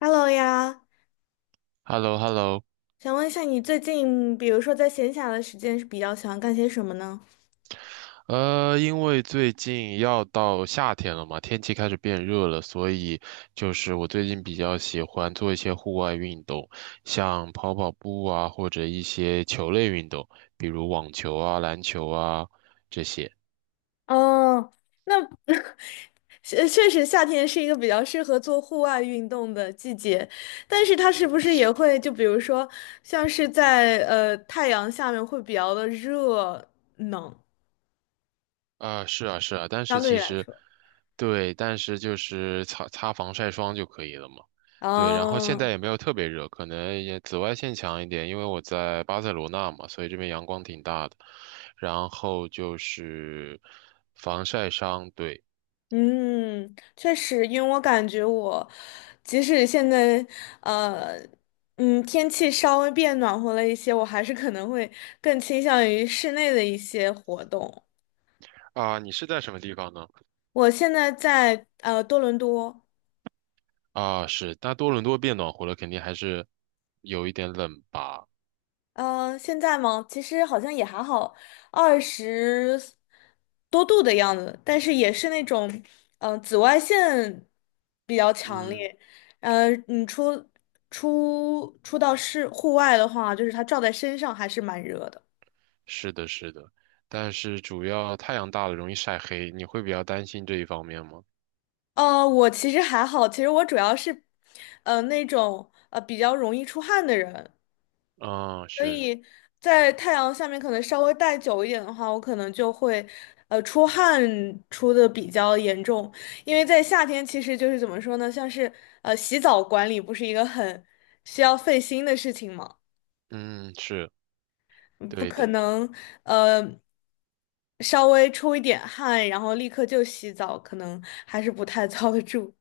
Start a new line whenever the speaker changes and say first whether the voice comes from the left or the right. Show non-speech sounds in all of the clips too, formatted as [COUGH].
left: Hello 呀，
right: Hello hello。
left: 想问一下你最近，比如说在闲暇的时间是比较喜欢干些什么呢？
right: 因为最近要到夏天了嘛，天气开始变热了，所以就是我最近比较喜欢做一些户外运动，像跑跑步啊，或者一些球类运动，比如网球啊、篮球啊这些。
left: 哦，那 [LAUGHS] 确实夏天是一个比较适合做户外运动的季节，但是它是不是也会就比如说像是在太阳下面会比较的热呢？
right: 啊，是啊，是啊，但是
left: 相对
right: 其
left: 来
right: 实，
left: 说，
right: 对，但是就是擦擦防晒霜就可以了嘛。对，然后现
left: 嗯。
right: 在也没有特别热，可能也紫外线强一点，因为我在巴塞罗那嘛，所以这边阳光挺大的。然后就是防晒霜，对。
left: 嗯，确实，因为我感觉我，即使现在，呃，天气稍微变暖和了一些，我还是可能会更倾向于室内的一些活动。
right: 啊，你是在什么地方呢？
left: 我现在在多伦多，
right: 啊，是，那多伦多变暖和了，肯定还是有一点冷吧？
left: 嗯，现在吗？其实好像也还好，二十多度的样子，但是也是那种，紫外线比较强
right: 嗯，
left: 烈。嗯，你出到室户外的话，就是它照在身上还是蛮热的。
right: 是的，是的，但是主要太阳大了容易晒黑，你会比较担心这一方面吗？
left: 我其实还好，其实我主要是，那种比较容易出汗的人，
right: 啊，
left: 所
right: 是，
left: 以在太阳下面可能稍微待久一点的话，我可能就会，出汗出的比较严重，因为在夏天其实就是怎么说呢，像是洗澡管理不是一个很需要费心的事情嘛，
right: 嗯，是
left: 嗯不
right: 对
left: 可
right: 的，
left: 能呃稍微出一点汗，然后立刻就洗澡，可能还是不太 [LAUGHS] 遭得住。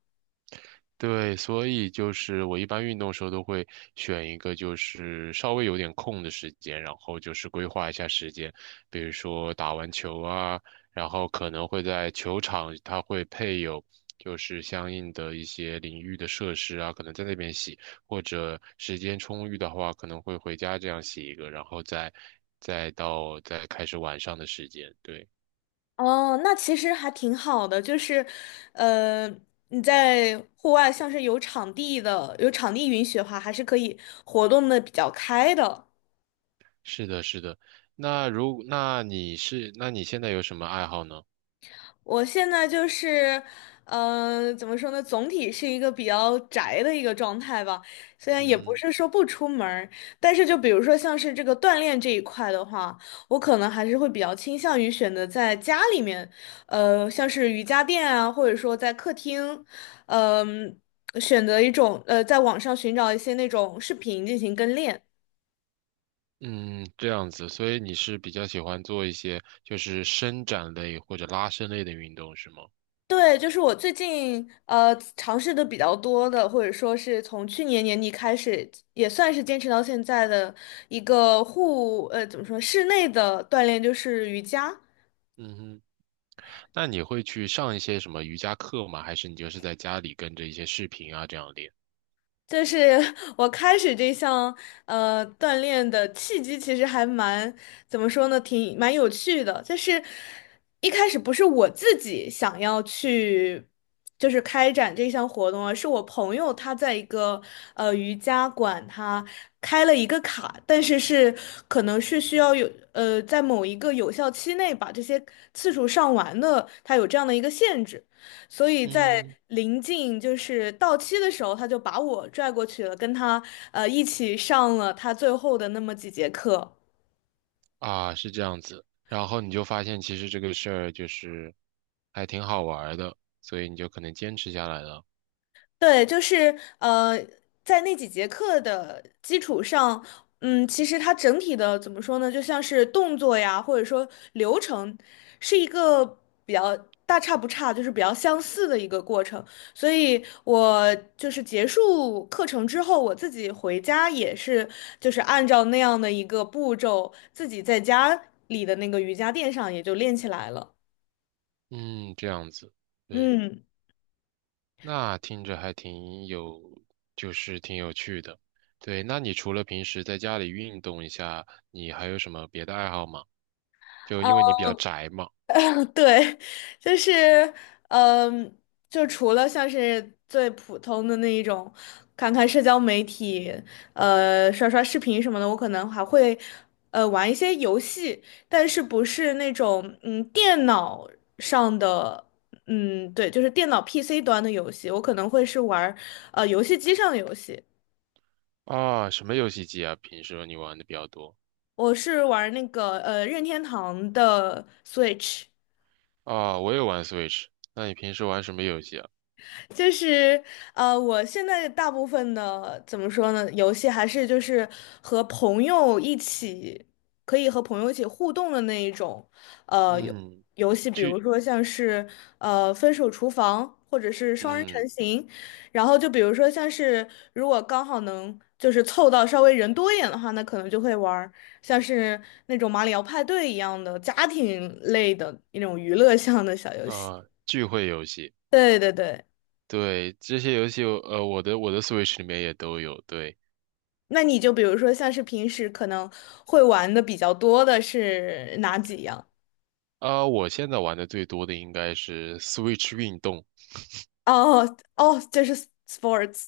right: 对，所以就是我一般运动的时候都会选一个就是稍微有点空的时间，然后就是规划一下时间，比如说打完球啊，然后可能会在球场，它会配有就是相应的一些淋浴的设施啊，可能在那边洗，或者时间充裕的话，可能会回家这样洗一个，然后再开始晚上的时间，对。
left: 哦，那其实还挺好的，就是，呃，你在户外，像是有场地的，有场地允许的话，还是可以活动的比较开的。
right: 是的，是的。那如那你是那你现在有什么爱好呢？
left: 我现在就是，怎么说呢？总体是一个比较宅的一个状态吧。虽然也不
right: 嗯
left: 是说不出门儿但是就比如说像是这个锻炼这一块的话，我可能还是会比较倾向于选择在家里面，像是瑜伽垫啊，或者说在客厅，呃嗯、选择一种在网上寻找一些那种视频进行跟练。
right: 嗯，这样子，所以你是比较喜欢做一些就是伸展类或者拉伸类的运动是吗？
left: 对，就是我最近尝试的比较多的，或者说是从去年年底开始，也算是坚持到现在的一个怎么说，室内的锻炼就是瑜伽。
right: 嗯哼，那你会去上一些什么瑜伽课吗？还是你就是在家里跟着一些视频啊这样练？
left: 就是我开始这项锻炼的契机，其实还蛮怎么说呢，挺蛮有趣的。就是一开始不是我自己想要去，就是开展这项活动啊，是我朋友他在一个瑜伽馆，他开了一个卡，但是可能是需要有在某一个有效期内把这些次数上完的，他有这样的一个限制。所以在
right: 嗯，
left: 临近就是到期的时候，他就把我拽过去了，跟他一起上了他最后的那么几节课。
right: 啊，是这样子。然后你就发现其实这个事儿就是还挺好玩儿的，所以你就可能坚持下来了。
left: 对，就是在那几节课的基础上，嗯，其实它整体的怎么说呢，就像是动作呀，或者说流程，是一个比较大差不差，就是比较相似的一个过程。所以我就是结束课程之后，我自己回家也是，就是按照那样的一个步骤，自己在家里的那个瑜伽垫上也就练起来了。
right: 嗯，这样子，对。
left: 嗯。
right: 那听着还挺有，就是挺有趣的。对，那你除了平时在家里运动一下，你还有什么别的爱好吗？就
left: 啊。
right: 因为你比较宅嘛。
left: [LAUGHS] 对，就是，嗯，就除了像是最普通的那一种，看看社交媒体，刷刷视频什么的，我可能还会，玩一些游戏，但是不是那种，电脑上的，对，就是电脑 PC 端的游戏，我可能会是玩儿游戏机上的游戏，
right: 啊，什么游戏机啊？平时你玩的比较多？
left: 我是玩儿那个，任天堂的 Switch。
right: 啊，我也玩 Switch。那你平时玩什么游戏啊？
left: 就是我现在大部分的怎么说呢，游戏还是就是和朋友一起，可以和朋友一起互动的那一种，呃，游
right: 嗯，
left: 游戏，比如
right: 聚，
left: 说像是《分手厨房》或者是双人成
right: 嗯
left: 行，然后就比如说像是如果刚好能就是凑到稍微人多一点的话，那可能就会玩儿像是那种马里奥派对一样的家庭类的那种娱乐向的小游戏。
right: 啊，聚会游戏。
left: 对对对。
right: 对，这些游戏我我的 Switch 里面也都有。对，
left: 那你就比如说像是平时可能会玩的比较多的是哪几样？
right: 啊，我现在玩的最多的应该是 Switch 运动。
left: 哦哦，这是 sports。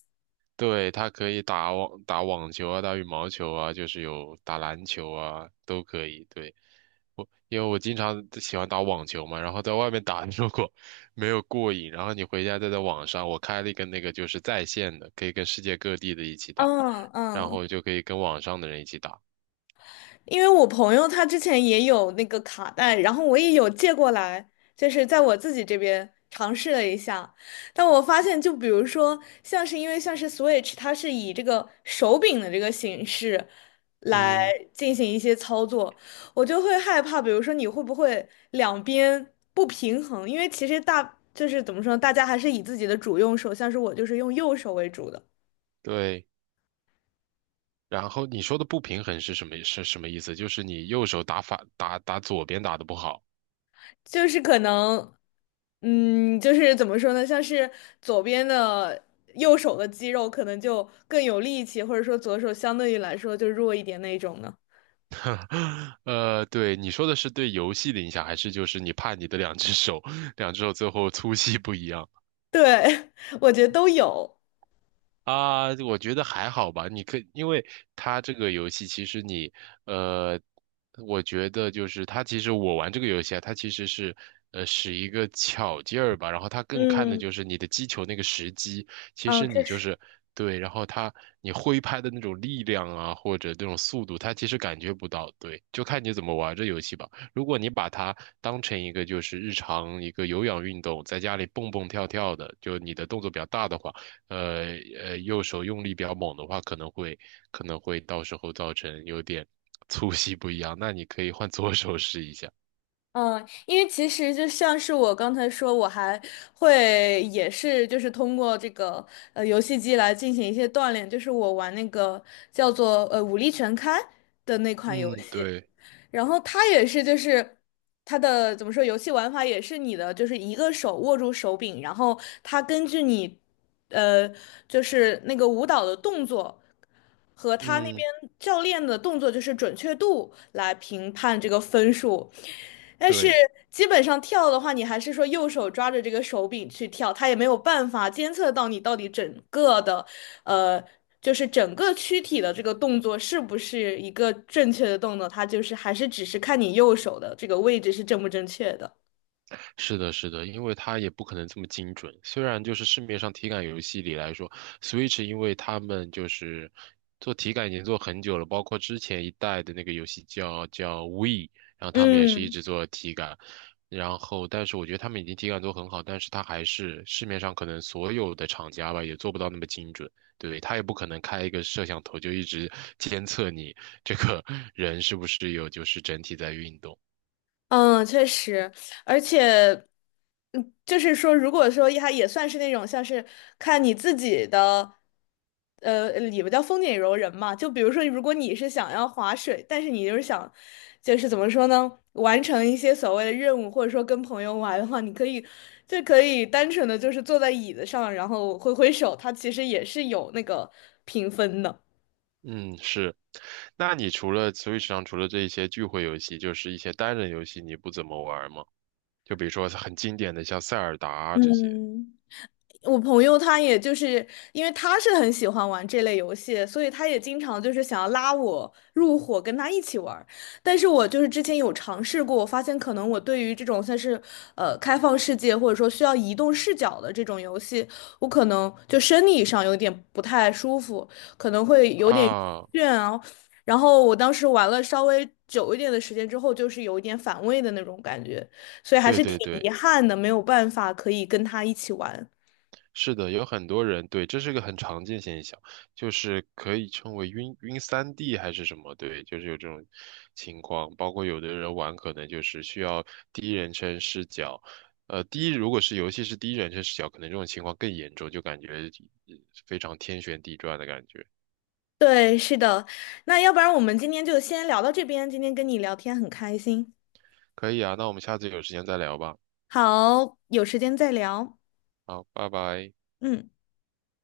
right: 对，它可以打网球啊，打羽毛球啊，就是有打篮球啊，都可以。对，我因为我经常喜欢打网球嘛，然后在外面打，[LAUGHS] 如果没有过瘾，然后你回家再在网上，我开了一个那个就是在线的，可以跟世界各地的一起打，
left: 嗯
right: 然
left: 嗯，
right: 后就可以跟网上的人一起打。
left: 因为我朋友他之前也有那个卡带，然后我也有借过来，就是在我自己这边尝试了一下，但我发现，就比如说，像是因为像是 Switch，它是以这个手柄的这个形式来
right: 嗯，
left: 进行一些操作，我就会害怕，比如说你会不会两边不平衡？因为其实就是怎么说，大家还是以自己的主用手，像是我就是用右手为主的。
right: 对。然后你说的不平衡是什么？是什么意思？就是你右手打左边打的不好。
left: 就是可能，就是怎么说呢，像是左边的右手的肌肉可能就更有力气，或者说左手相对于来说就弱一点那一种呢。
right: [LAUGHS] 对，你说的是对游戏的影响，还是就是你怕你的两只手，两只手最后粗细不一样？
left: 对，[LAUGHS] 我觉得都有。
right: 啊，我觉得还好吧。因为它这个游戏，其实呃，我觉得就是它其实我玩这个游戏啊，它其实是，使一个巧劲儿吧。然后它更看的
left: 嗯，
right: 就是你的击球那个时机，其
left: 嗯，
right: 实
left: 确
right: 你就
left: 实。
right: 是对，然后你挥拍的那种力量啊，或者那种速度，它其实感觉不到。对，就看你怎么玩这游戏吧。如果你把它当成一个就是日常一个有氧运动，在家里蹦蹦跳跳的，就你的动作比较大的话。呃右手用力比较猛的话，可能会到时候造成有点粗细不一样。那你可以换左手试一下。
left: 嗯，因为其实就像是我刚才说，我还会也是就是通过这个游戏机来进行一些锻炼，就是我玩那个叫做《武力全开》的那款游
right: 嗯，
left: 戏。
right: 对，
left: 然后它也是就是它的怎么说，游戏玩法也是你的就是一个手握住手柄，然后它根据你呃就是那个舞蹈的动作。和他那
right: 嗯，
left: 边教练的动作就是准确度来评判这个分数，但是
right: 对。
left: 基本上跳的话，你还是说右手抓着这个手柄去跳，他也没有办法监测到你到底整个的呃，就是整个躯体的这个动作是不是一个正确的动作，它就是还是只是看你右手的这个位置是正不正确的。
right: 是的，是的，因为它也不可能这么精准。虽然就是市面上体感游戏里来说，Switch 因为他们就是做体感已经做很久了，包括之前一代的那个游戏叫 Wii，然后他们也是一
left: 嗯。
right: 直做体感。然后，但是我觉得他们已经体感做很好，但是它还是市面上可能所有的厂家吧，也做不到那么精准。对，他也不可能开一个摄像头就一直监测你这个人是不是有就是整体在运动。
left: 嗯，确实，而且，就是说，如果说它也算是那种像是看你自己的，里边叫风景柔人嘛。就比如说，如果你是想要划水，但是你就是想，就是怎么说呢，完成一些所谓的任务，或者说跟朋友玩的话，你可以就可以单纯的就是坐在椅子上，然后挥挥手，它其实也是有那个评分的。
right: 嗯，是。那你除了 Switch 上除了这一些聚会游戏，就是一些单人游戏，你不怎么玩吗？就比如说很经典的像塞尔达啊这些
left: 嗯。我朋友他也就是因为他是很喜欢玩这类游戏，所以他也经常就是想要拉我入伙跟他一起玩儿但是我就是之前有尝试过，我发现可能我对于这种算是开放世界或者说需要移动视角的这种游戏，我可能就生理上有点不太舒服，可能会有点
right: 啊，
left: 倦啊。然后我当时玩了稍微久一点的时间之后，就是有一点反胃的那种感觉，所以还
right: 对
left: 是挺
right: 对
left: 遗
right: 对，
left: 憾的，没有办法可以跟他一起玩。
right: 是的，有很多人对，这是个很常见现象，就是可以称为晕3D 还是什么，对，就是有这种情况。包括有的人玩可能就是需要第一人称视角，如果是游戏是第一人称视角，可能这种情况更严重，就感觉呃非常天旋地转的感觉。
left: 对，是的。那要不然我们今天就先聊到这边，今天跟你聊天很开心。
right: 可以啊，那我们下次有时间再聊吧。
left: 好，有时间再聊。
right: 好，拜拜。
left: 嗯。